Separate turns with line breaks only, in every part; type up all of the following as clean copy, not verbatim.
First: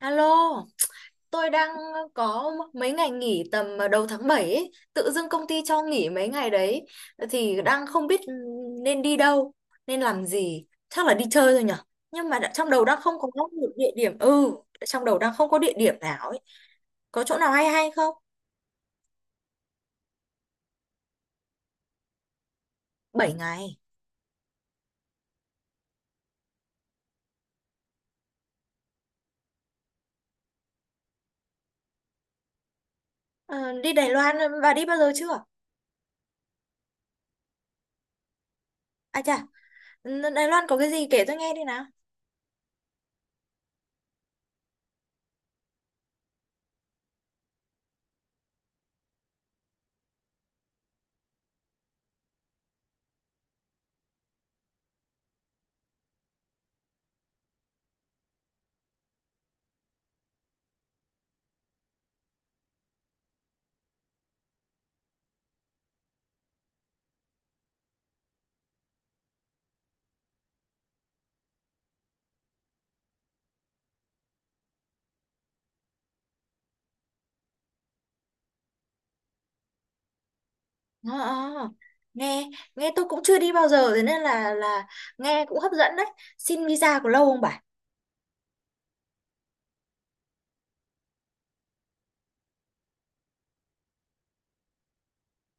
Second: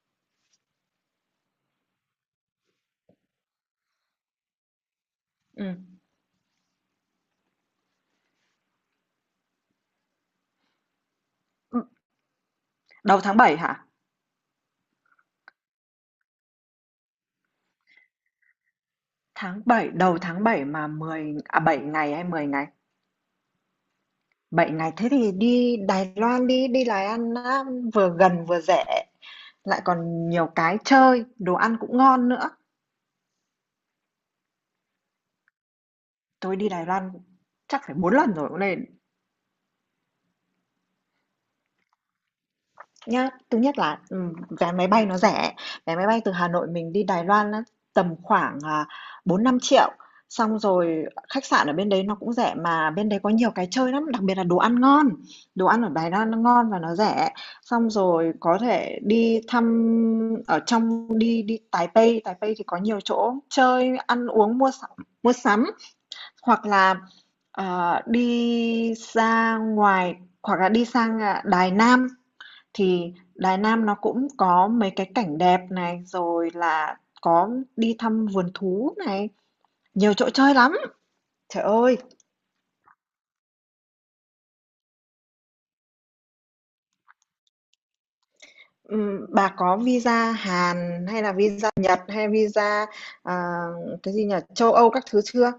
Alo, tôi đang có mấy ngày nghỉ tầm đầu tháng 7 ấy. Tự dưng công ty cho
Ừm.
nghỉ mấy ngày đấy thì đang không biết nên đi đâu, nên làm gì. Chắc là đi chơi thôi nhở.
Ừm,
Nhưng mà đã, trong đầu đang không
Đầu
có
tháng
một
7 hả?
địa điểm. Ừ, trong đầu đang không có địa điểm nào ấy. Có chỗ nào hay hay không?
Tháng bảy, đầu tháng 7 mà 10 à 7 ngày hay 10 ngày?
7 ngày.
Bảy ngày thế thì đi Đài Loan đi, đi Đài Loan á, vừa gần vừa rẻ, lại còn nhiều cái chơi, đồ ăn cũng ngon nữa.
Ờ, đi Đài Loan, bà đi bao giờ chưa?
Tôi đi Đài Loan chắc phải 4 lần rồi cũng nên.
À chà, Đài Loan có cái gì kể tôi nghe đi nào.
Nhá, thứ nhất là, vé máy bay nó rẻ. Vé máy bay từ Hà Nội mình đi Đài Loan á, tầm khoảng, 4.000.000. Xong rồi khách sạn ở bên đấy nó cũng rẻ, mà bên đấy có nhiều cái chơi lắm, đặc biệt là đồ ăn ngon, đồ ăn ở Đài Loan nó ngon và nó rẻ. Xong rồi có thể đi thăm ở trong, đi đi Taipei. Taipei thì có nhiều chỗ chơi, ăn uống, mua sắm mua sắm. Hoặc là, đi ra ngoài hoặc là đi sang Đài Nam. Thì Đài Nam nó cũng có mấy cái cảnh đẹp này, rồi là có đi thăm vườn thú này, nhiều chỗ chơi lắm.
Ờ, ờ.
Trời
Ờ.
ơi,
nghe nghe tôi cũng chưa đi bao giờ, thế nên là nghe cũng hấp dẫn đấy. Xin visa có lâu không bà?
bà có visa Hàn hay là visa Nhật hay visa, à, cái gì nhỉ, châu Âu các thứ chưa?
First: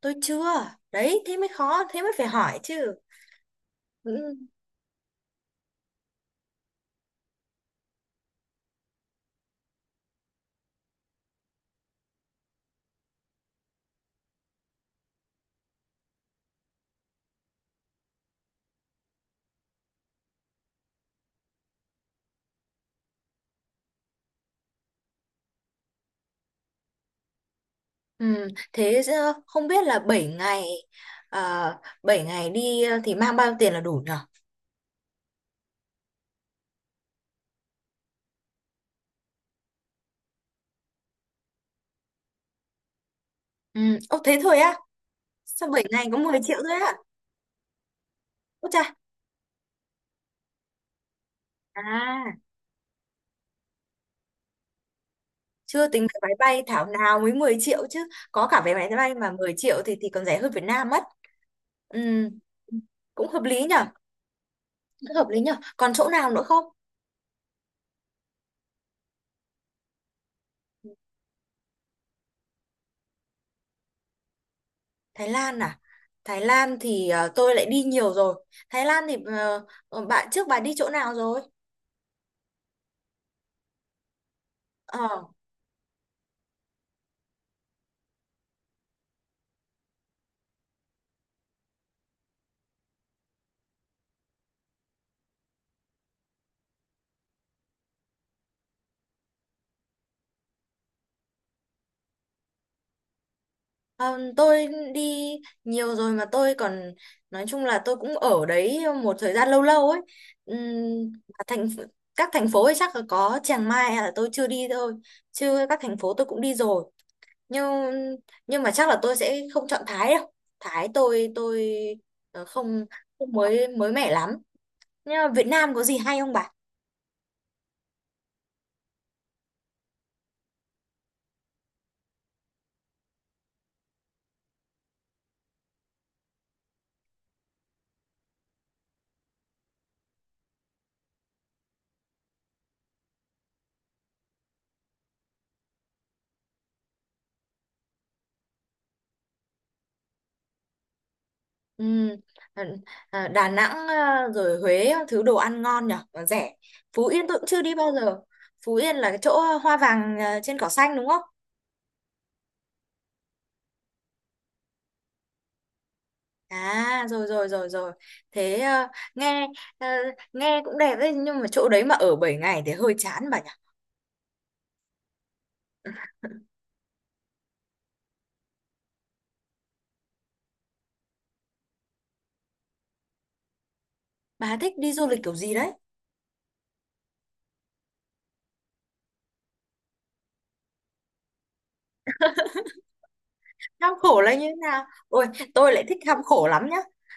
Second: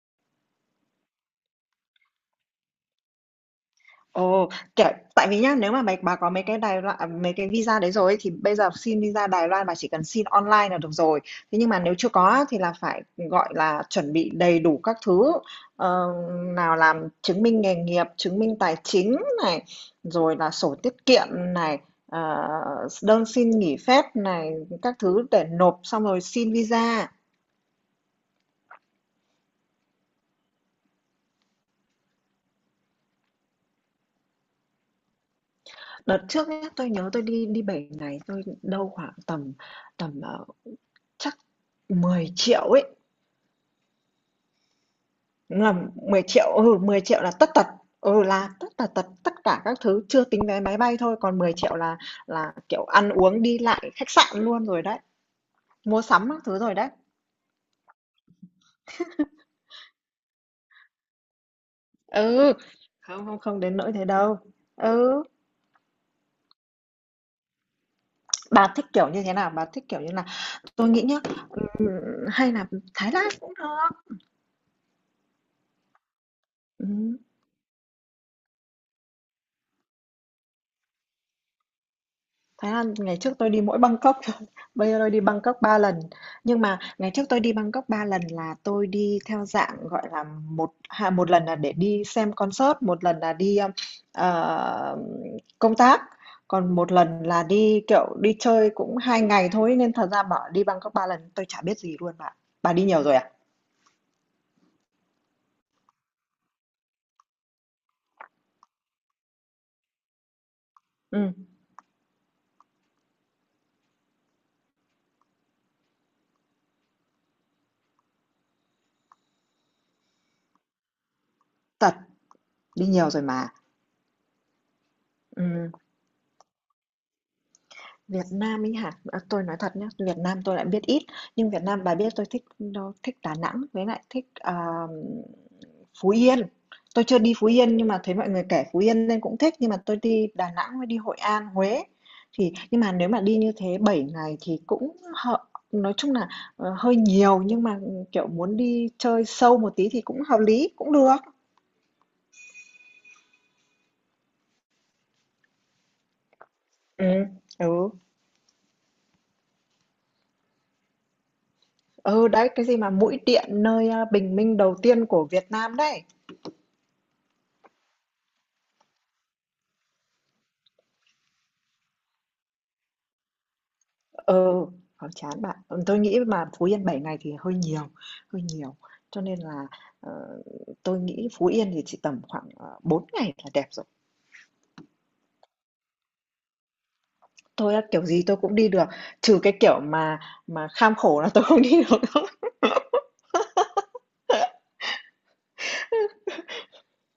Tôi chưa. Đấy, thế mới khó, thế mới phải hỏi chứ. Ừ.
Ồ, kiểu, tại vì nhá, nếu mà bà có mấy cái Đài Loan, mấy cái visa đấy rồi ấy, thì bây giờ xin visa Đài Loan bà chỉ cần xin online là được rồi. Thế nhưng mà nếu chưa có á, thì là phải gọi là chuẩn bị đầy đủ các thứ. Ờ, Nào làm chứng minh nghề nghiệp, chứng minh tài chính này, rồi là sổ tiết kiệm này, ờ, đơn xin nghỉ phép này, các thứ để nộp, xong rồi xin visa.
Ừ, thế không biết là 7 ngày 7 ngày đi, thì mang bao nhiêu tiền là đủ nhở?
Đợt trước nhá, tôi nhớ tôi đi đi 7 ngày, tôi đâu khoảng tầm tầm chắc 10 triệu ấy.
Ừ, ô thế thôi á.
Đúng
Sao
là
7 ngày có
10
10
triệu,
triệu thôi á?
10 triệu là tất tật, là tất
Ô
tần
chà.
tật tất cả các thứ, chưa tính vé máy bay thôi, còn 10 triệu là
À,
là, kiểu, ăn uống, đi lại, khách sạn luôn rồi đấy,
chưa
mua
tính vé
sắm
máy
các thứ
bay
rồi
thảo
đấy.
nào mới 10 triệu chứ. Có cả vé máy bay mà 10 triệu thì còn rẻ hơn Việt Nam mất. Ừ,
Ừ, không,
cũng
không,
hợp
không
lý
đến
nhở?
nỗi thế đâu.
Cũng
Ừ,
hợp lý nhở? Còn chỗ nào nữa không?
bà thích kiểu như thế nào? Bà thích kiểu như là tôi nghĩ nhá, ừm, hay là Thái Lan cũng được.
Thái Lan à? Thái Lan thì
Ừm.
tôi lại đi nhiều rồi. Thái Lan thì bạn trước bà đi chỗ nào rồi?
Thái Lan ngày trước tôi đi mỗi Bangkok thôi, bây giờ tôi đi
Ờ,
Bangkok 3 lần. Nhưng mà ngày trước tôi đi Bangkok 3 lần là tôi đi theo dạng gọi là một lần là để đi xem concert, một lần là đi ờ, công tác, còn một lần là đi kiểu đi chơi cũng 2 ngày thôi, nên thật ra bảo đi Bangkok 3 lần tôi chả biết gì luôn bạn. Bà đi nhiều rồi à?
ờ, tôi đi nhiều rồi mà tôi còn nói chung là tôi cũng ở đấy một thời gian lâu lâu ấy. Ừm,
Ừ,
thành các thành phố ấy chắc là có Chiang Mai là tôi chưa đi thôi. Chứ các thành phố tôi cũng đi rồi. Nhưng nhưng mà chắc là tôi sẽ không chọn Thái đâu. Thái tôi
thật,
không
đi nhiều rồi
không
mà.
mới mới mẻ lắm. Nhưng mà Việt
Ừ.
Nam có gì hay không bà?
Việt Nam ấy hả? À, tôi nói thật nhé, Việt Nam tôi lại biết ít, nhưng Việt Nam bà biết tôi thích đâu, thích Đà Nẵng với lại thích Phú Yên. Tôi chưa đi Phú Yên nhưng mà thấy mọi người kể Phú Yên nên cũng thích, nhưng mà tôi đi Đà Nẵng với đi Hội An, Huế. Thì nhưng mà nếu mà đi như thế 7 ngày thì cũng hợp, nói chung là hơi nhiều, nhưng mà kiểu muốn đi chơi sâu một tí thì cũng hợp lý, cũng được.
Ừ. À, Đà Nẵng à, rồi Huế thứ đồ ăn ngon nhở và rẻ. Phú Yên
Ừ.
tôi cũng chưa đi
Ừ.
bao giờ. Phú Yên là cái chỗ, hoa vàng, trên cỏ xanh, đúng không?
Ừ, đấy cái gì mà mũi điện nơi à, bình minh đầu tiên của Việt Nam đấy.
À, rồi, rồi, rồi, rồi. Thế à, nghe à, nghe cũng đẹp đấy nhưng mà chỗ đấy mà ở 7 ngày thì hơi chán bà nhỉ.
Ừ, khó chán bạn. Tôi nghĩ mà Phú Yên 7 ngày thì hơi nhiều, hơi nhiều. Cho nên là, ờ, tôi nghĩ Phú Yên thì chỉ tầm khoảng, 4 ngày là đẹp rồi.
Bà thích đi du lịch kiểu gì đấy?
Tôi á, kiểu gì tôi cũng đi được, trừ cái kiểu mà kham khổ là tôi không đi được.
Khám khổ là như thế nào, ôi tôi lại thích khám khổ lắm nhá.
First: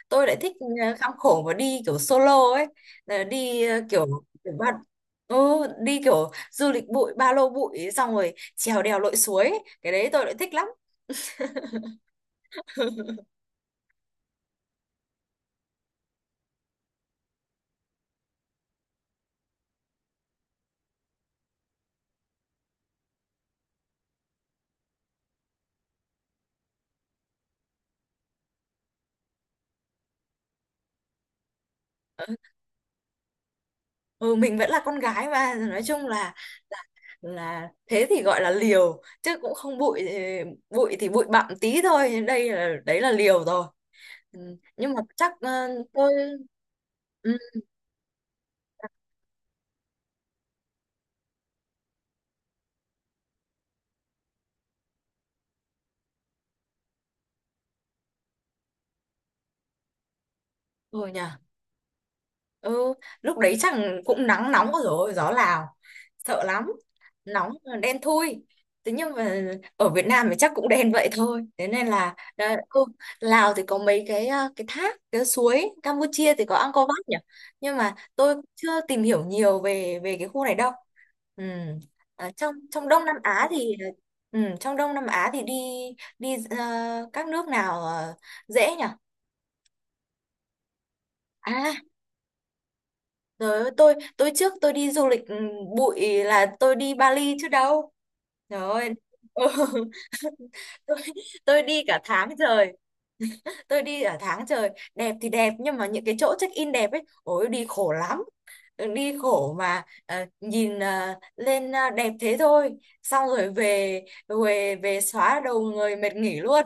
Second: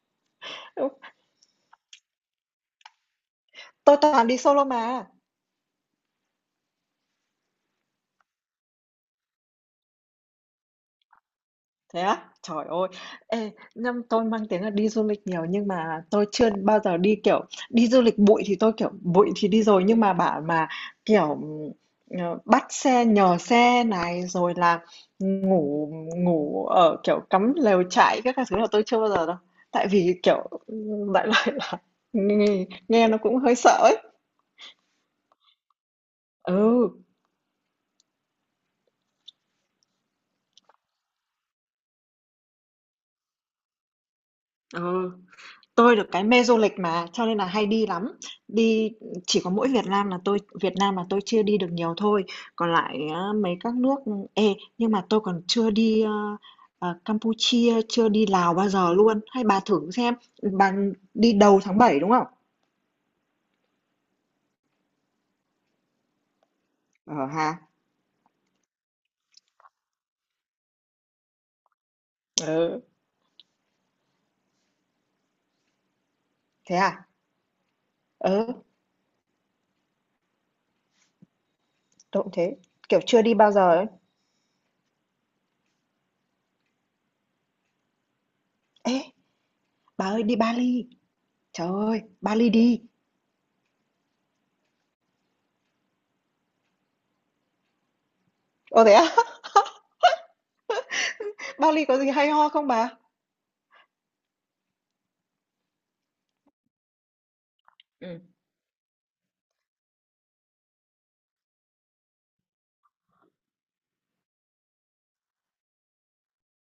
Tôi lại thích, khám khổ và đi kiểu solo ấy. Ờ, đi,
Tôi
kiểu
toàn đi
kiểu
solo mà.
ừ, đi kiểu du lịch bụi ba lô bụi xong rồi trèo đèo lội suối ấy. Cái đấy tôi lại thích lắm.
Thế á? Trời ơi! Ê, nhưng tôi mang tiếng là đi du lịch nhiều nhưng mà tôi chưa bao giờ đi, kiểu, đi du lịch bụi thì tôi, kiểu, bụi thì đi rồi, nhưng mà bảo mà, kiểu, bắt xe nhờ xe này, rồi là ngủ ngủ ở, kiểu, cắm lều trại các thứ là tôi chưa bao giờ đâu. Tại vì, kiểu, đại loại là nghe nghe nó cũng hơi sợ ấy.
Ừ, mình vẫn là con gái mà, nói chung
Ừ,
là thế thì gọi là liều chứ cũng không bụi, bụi thì bụi bặm tí thôi, đây là đấy là liều rồi. Ừ, nhưng mà
ừ.
chắc,
Tôi được
tôi,
cái mê du lịch mà, cho
ừ,
nên là hay đi lắm. Đi chỉ có mỗi Việt Nam là tôi, Việt Nam là tôi chưa đi được nhiều thôi. Còn lại á, mấy các nước ê nhưng mà tôi còn chưa đi Campuchia, chưa đi Lào bao giờ luôn. Hay bà thử xem, bà
rồi nhỉ.
đi đầu tháng bảy đúng không?
Ừ, lúc đấy chắc cũng nắng nóng rồi gió Lào sợ lắm.
Ờ ha.
Nóng đen thui, thế nhưng mà ở Việt Nam thì chắc cũng đen vậy thôi, thế nên là là-
Ừ,
ừ, Lào thì có mấy cái thác cái suối, Campuchia thì có
thế
Angkor Wat
à?
nhỉ, nhưng mà tôi
Ừ,
chưa tìm hiểu nhiều về về cái khu này đâu. Ừ.
tôi
Ở
cũng
trong
thế.
trong
Kiểu
Đông Nam
chưa đi
Á
bao giờ
thì,
ấy.
ừ, trong Đông Nam Á thì đi đi, các nước nào, dễ nhỉ?
Ê, bà ơi, đi Bali. Trời
À.
ơi, Bali đi.
Trời ơi, tôi trước tôi đi du lịch, bụi là tôi đi Bali chứ đâu. Trời
Ồ,
ơi.
thế à?
Ừ. Tôi, tôi đi
Bali có
cả
gì
tháng
hay ho không
trời.
bà?
Tôi đi cả tháng trời. Đẹp thì đẹp nhưng mà những cái chỗ check in đẹp ấy, ôi đi khổ lắm. Ừ, đi khổ mà, nhìn lên đẹp thế thôi. Xong rồi về về về xóa đầu người mệt nghỉ luôn.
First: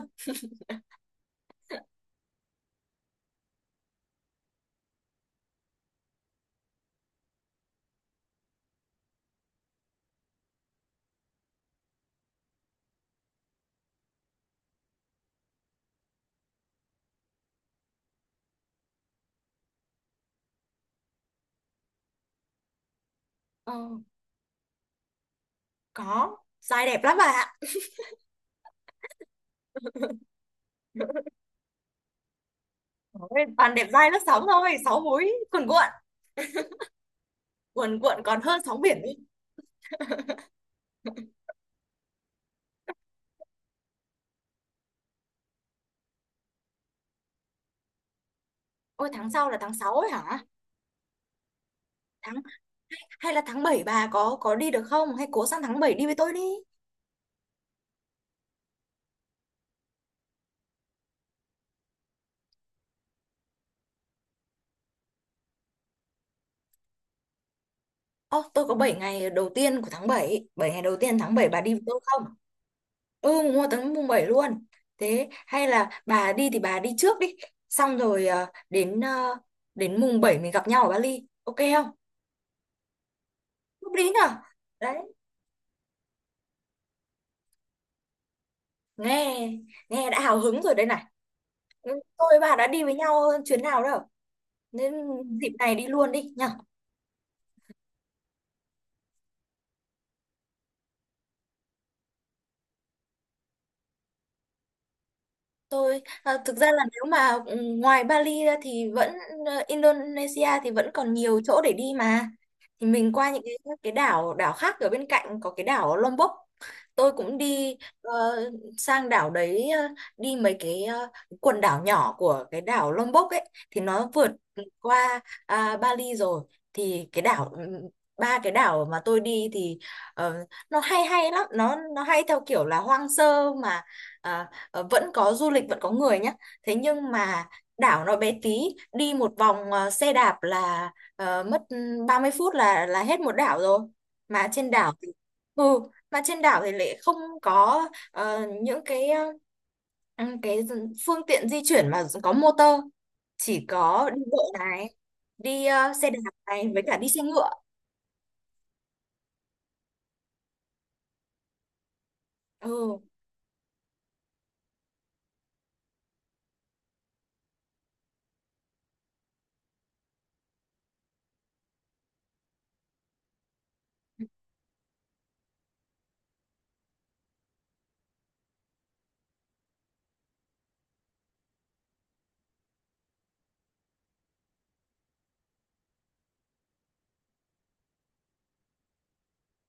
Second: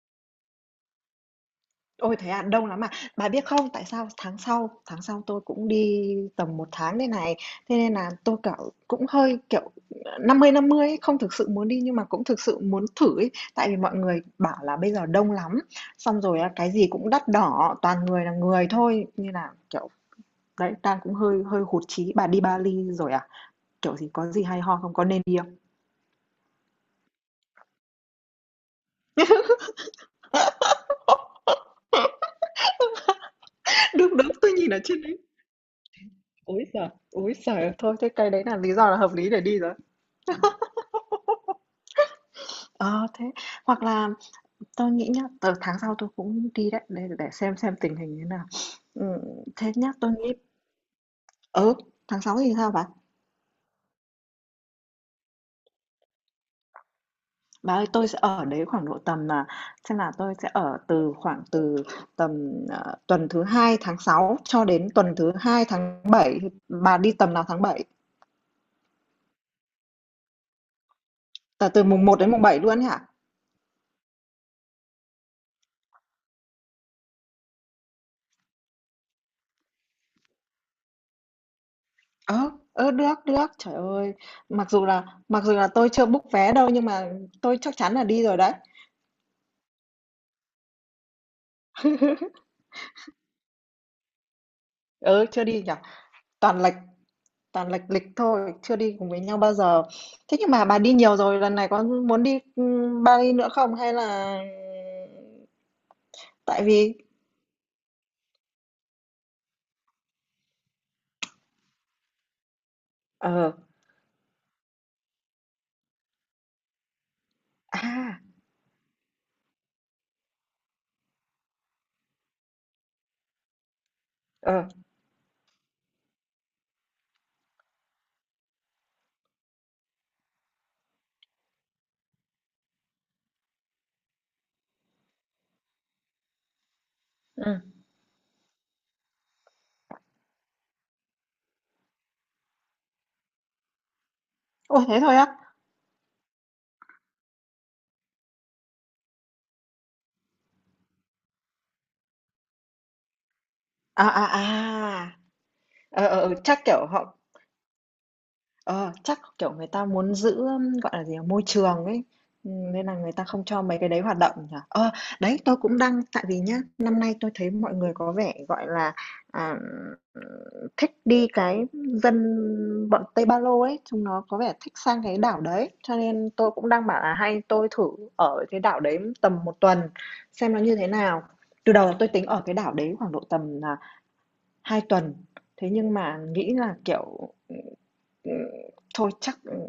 Ôi, thế à? Đông lắm à? Bà biết không, tại sao tháng sau tôi cũng đi tầm một tháng đây này, thế nên là tôi, kiểu, cũng hơi, kiểu, 50-50 ấy, không thực sự muốn đi nhưng mà cũng thực sự muốn thử ấy. Tại vì mọi người bảo là bây giờ đông lắm, xong rồi á, cái gì cũng đắt đỏ, toàn người là người thôi, nên là, kiểu, đấy, đang cũng hơi hơi hụt chí. Bà đi Bali rồi à?
Ờ,
Kiểu gì, có gì hay ho không? Có nên đi không?
có, dai đẹp lắm bạn ạ. Ôi, toàn đẹp dai
Đúng,
lớp
đúng,
sóng
tôi nhìn
thôi,
ở
sáu
trên đấy.
múi
Ôi giời! Ôi giời! Thôi
cuồn
thế
cuộn
cái
còn
đấy là
hơn
lý
sóng
do là
biển đi.
hợp lý để đi rồi. Ờ, thế hoặc là tôi nghĩ nhá, tháng sau tôi cũng đi đấy, để xem tình hình thế nào.
Ôi, tháng sau là
Thế
tháng
nhá,
6 ấy
tôi nghĩ
hả?
ừ, tháng
Tháng
6 thì sao bà?
hay là tháng 7 bà có đi được không? Hay cố sang tháng 7 đi với tôi đi.
Bà ơi, tôi sẽ ở đấy khoảng độ tầm là, xem là tôi sẽ ở từ khoảng từ tầm tuần thứ hai tháng 6 cho đến tuần thứ hai tháng bảy, thì bà đi tầm nào tháng bảy?
Ơ, tôi có 7 ngày đầu tiên của tháng 7, 7 ngày đầu tiên tháng 7 bà
Từ
đi với
từ
tôi
mùng một
không?
đến mùng 7 luôn ấy hả?
Ừ, mua tháng mùng 7 luôn. Thế hay là bà đi thì bà đi trước đi, xong rồi, đến, đến mùng 7 mình gặp nhau ở Bali. Ok không?
Ờ, ờ, được được, trời
Lúc đấy
ơi.
nhở?
Mặc dù
Đấy,
là mặc dù là tôi chưa book vé đâu nhưng mà tôi chắc chắn là đi rồi đấy.
nghe nghe đã hào hứng rồi đây này. Ừ, tôi và bà đã đi với nhau chuyến nào đâu. Nên
Ừ, chưa
dịp
đi nhỉ.
này đi luôn đi nhở?
Toàn lệch toàn lệch lịch thôi, chưa đi cùng với nhau bao giờ. Thế nhưng mà bà đi nhiều rồi, lần này có muốn đi Bali nữa không, hay là
Tôi, thực
tại
ra là
vì
nếu mà, ngoài Bali ra thì vẫn, Indonesia thì vẫn còn nhiều chỗ để đi mà. Thì mình qua những
ờ
cái đảo đảo khác ở bên cạnh, có cái đảo Lombok. Tôi cũng đi,
à
sang đảo đấy, đi mấy quần đảo nhỏ của cái đảo Lombok ấy thì nó vượt
ờ
qua, Bali rồi, thì 3 cái đảo mà tôi đi thì, ờ, nó hay hay lắm, nó hay theo kiểu là hoang sơ mà, ờ, ờ, vẫn có du lịch vẫn có người nhé, thế nhưng mà
ừ.
đảo nó bé tí, đi một vòng, xe đạp là, mất, 30 phút là hết một đảo rồi. Mà trên
Ôi,
đảo
thế
thì,
thôi á.
ừ, mà trên đảo thì lại không có, những cái phương tiện di chuyển mà có motor, chỉ
À
có đi bộ này,
à à.
đi, xe đạp
Ờ, Chắc
này với
kiểu
cả đi
họ.
xe ngựa.
Ờ, chắc, kiểu, người ta muốn giữ, gọi là gì nhỉ, môi trường ấy, nên là
Ừ,
người ta không cho mấy cái đấy hoạt động nhỉ? Ờ, đấy, tôi cũng đang, tại vì nhá, năm nay tôi thấy mọi người có vẻ, gọi là, à, thích đi cái dân bọn Tây Ba Lô ấy, chúng nó có vẻ thích sang cái đảo đấy, cho nên tôi cũng đang bảo là hay tôi thử ở cái đảo đấy tầm một tuần xem nó như thế nào. Từ đầu tôi tính ở cái đảo đấy khoảng độ tầm là 2 tuần, thế nhưng mà nghĩ là, kiểu, Ừm, thôi chắc,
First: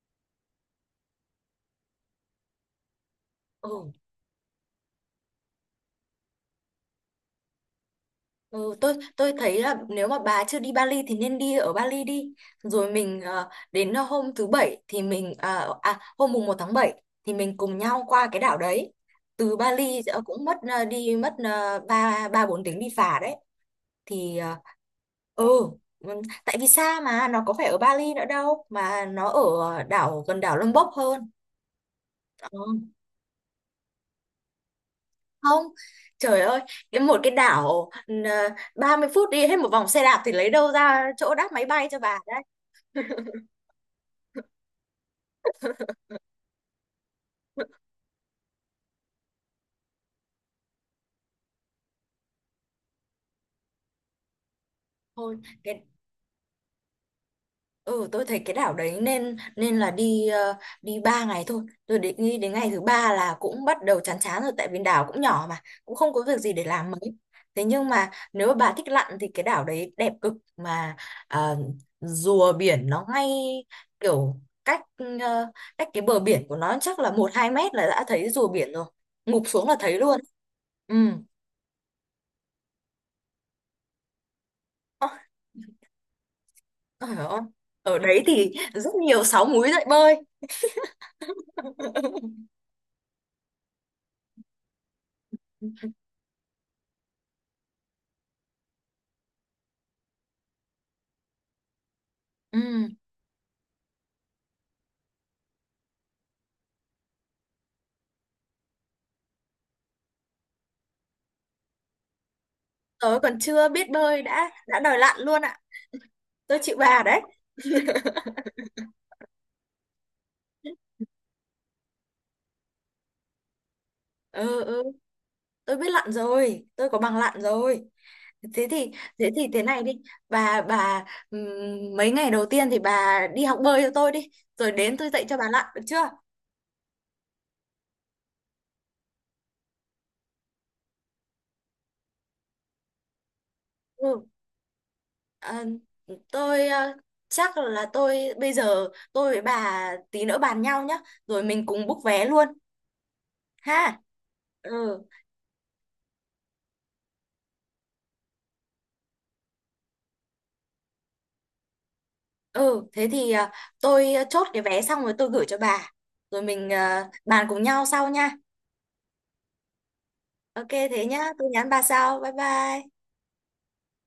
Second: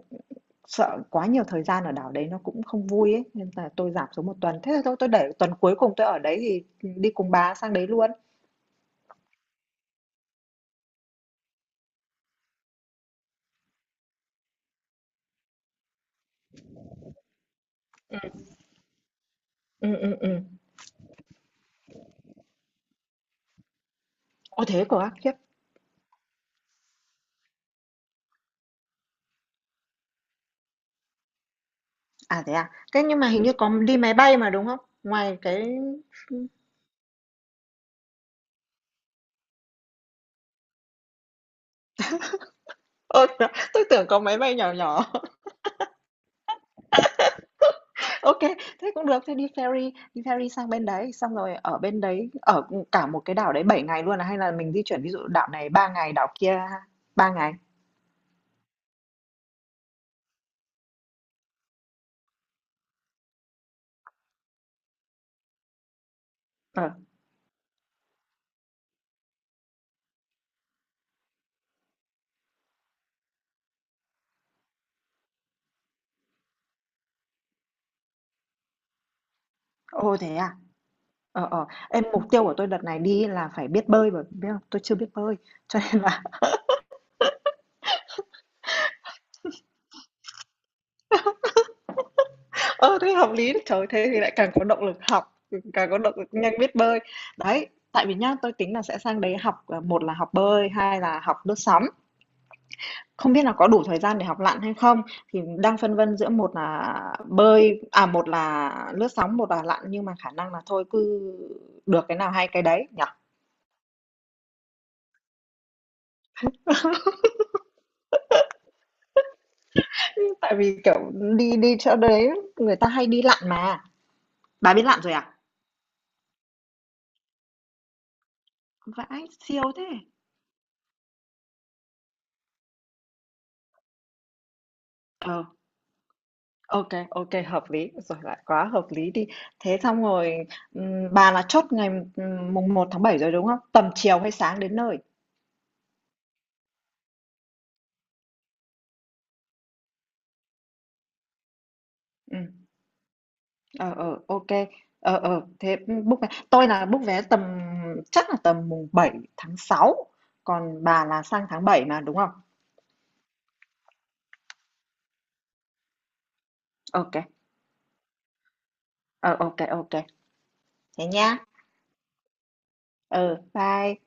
sợ quá nhiều thời gian ở đảo đấy nó cũng không vui ấy, nên là tôi
ừ.
giảm xuống một tuần. Thế thì thôi tôi để tuần cuối cùng tôi ở đấy thì đi cùng bà sang đấy luôn.
Ừ, tôi thấy là nếu mà bà chưa đi Bali thì nên đi ở Bali đi. Rồi mình, đến, hôm thứ bảy thì mình, hôm mùng 1 tháng 7 thì mình cùng nhau qua cái đảo đấy. Từ
Ừ
Bali,
ừ ừ.
cũng mất, đi mất, ba ba bốn tiếng đi phà đấy. Thì,
Ôi, thế cơ á, khiếp.
ừ, ừ, tại vì xa mà nó có phải ở Bali nữa đâu, mà nó ở đảo gần đảo Lombok hơn. Ờ.
À? Thế nhưng mà hình như có đi máy bay mà, đúng không? Ngoài
Không,
cái
trời ơi, một cái đảo, 30 phút đi hết một vòng xe đạp thì lấy đâu ra chỗ đáp máy bay cho bà đấy.
ơ, tôi tưởng có máy bay nhỏ nhỏ. OK, thế cũng được, thế đi ferry sang bên đấy, xong rồi ở bên đấy cả một cái đảo đấy 7 ngày luôn à, hay là mình di chuyển, ví dụ
Thôi
đảo này
cái.
3 ngày, đảo kia 3 ngày?
Ừ, tôi thấy cái đảo đấy nên nên là đi 3 ngày thôi. Tôi định nghĩ đến ngày thứ ba là cũng bắt đầu chán chán rồi tại vì đảo cũng nhỏ mà, cũng không có việc gì để
Ờ.
làm mấy. Thế nhưng mà nếu mà bà thích lặn thì cái đảo đấy đẹp cực mà, ờ, rùa biển nó ngay kiểu cách ờ, cách cái bờ biển của nó chắc là một 2 mét là đã thấy rùa biển rồi. Ngụp xuống là thấy
Ô,
luôn.
thế à?
Ừ.
Ờ, ờ, em mục tiêu của tôi đợt này đi là phải biết bơi mà, biết không? Tôi chưa biết
Ơ,
bơi. Cho nên là
trời ơi. Ở đấy thì rất nhiều sáo múi dậy bơi.
ơ, thế hợp lý đấy. Trời thế thì lại càng có động lực học, càng có động lực nhanh biết bơi. Đấy, tại vì nhá, tôi tính là sẽ sang đấy học một là học bơi, hai là học lướt sóng.
Ừ.
Không biết là có đủ thời gian để học lặn hay không, thì đang phân vân giữa một là bơi, một là lướt sóng, một là lặn, nhưng mà khả năng là thôi cứ được cái nào hay cái đấy nhỉ.
Tớ còn chưa biết bơi đã đòi lặn luôn ạ. Tôi chịu bà đấy.
Tại vì kiểu đi đi chỗ đấy người ta hay đi lặn mà.
Ừ,
Bà
ừ,
biết làm rồi à?
tôi biết lặn rồi, tôi có bằng lặn rồi. Thế thì
Vãi,
thế thì thế
siêu
này
thế!
đi. Bà mấy ngày đầu tiên thì bà đi học bơi cho tôi đi, rồi đến tôi dạy cho
Ờ,
bà lặn được chưa?
ok, ok, hợp lý, rồi lại quá hợp lý đi. Thế xong rồi, bà là chốt ngày, mùng một tháng 7 rồi, đúng không? Tầm chiều
Ừ.
hay sáng đến nơi?
À, tôi, chắc là tôi bây giờ, tôi với bà tí nữa bàn nhau nhá, rồi mình cùng book vé luôn
Ừm,
ha.
ờ, ok
Ừ.
ờ, ờ, thế, book vé tôi là book vé tầm, chắc là tầm mùng 7 tháng sáu, còn bà là sang tháng 7 mà, đúng không?
Ừ, thế thì, tôi, chốt cái vé xong rồi tôi gửi cho bà. Rồi mình,
Ok kê,
bàn cùng nhau sau nha.
ờ, ô kê,
Ok thế
thế
nhá,
nhá.
tôi nhắn bà sau. Bye bye.
Ừ, bye.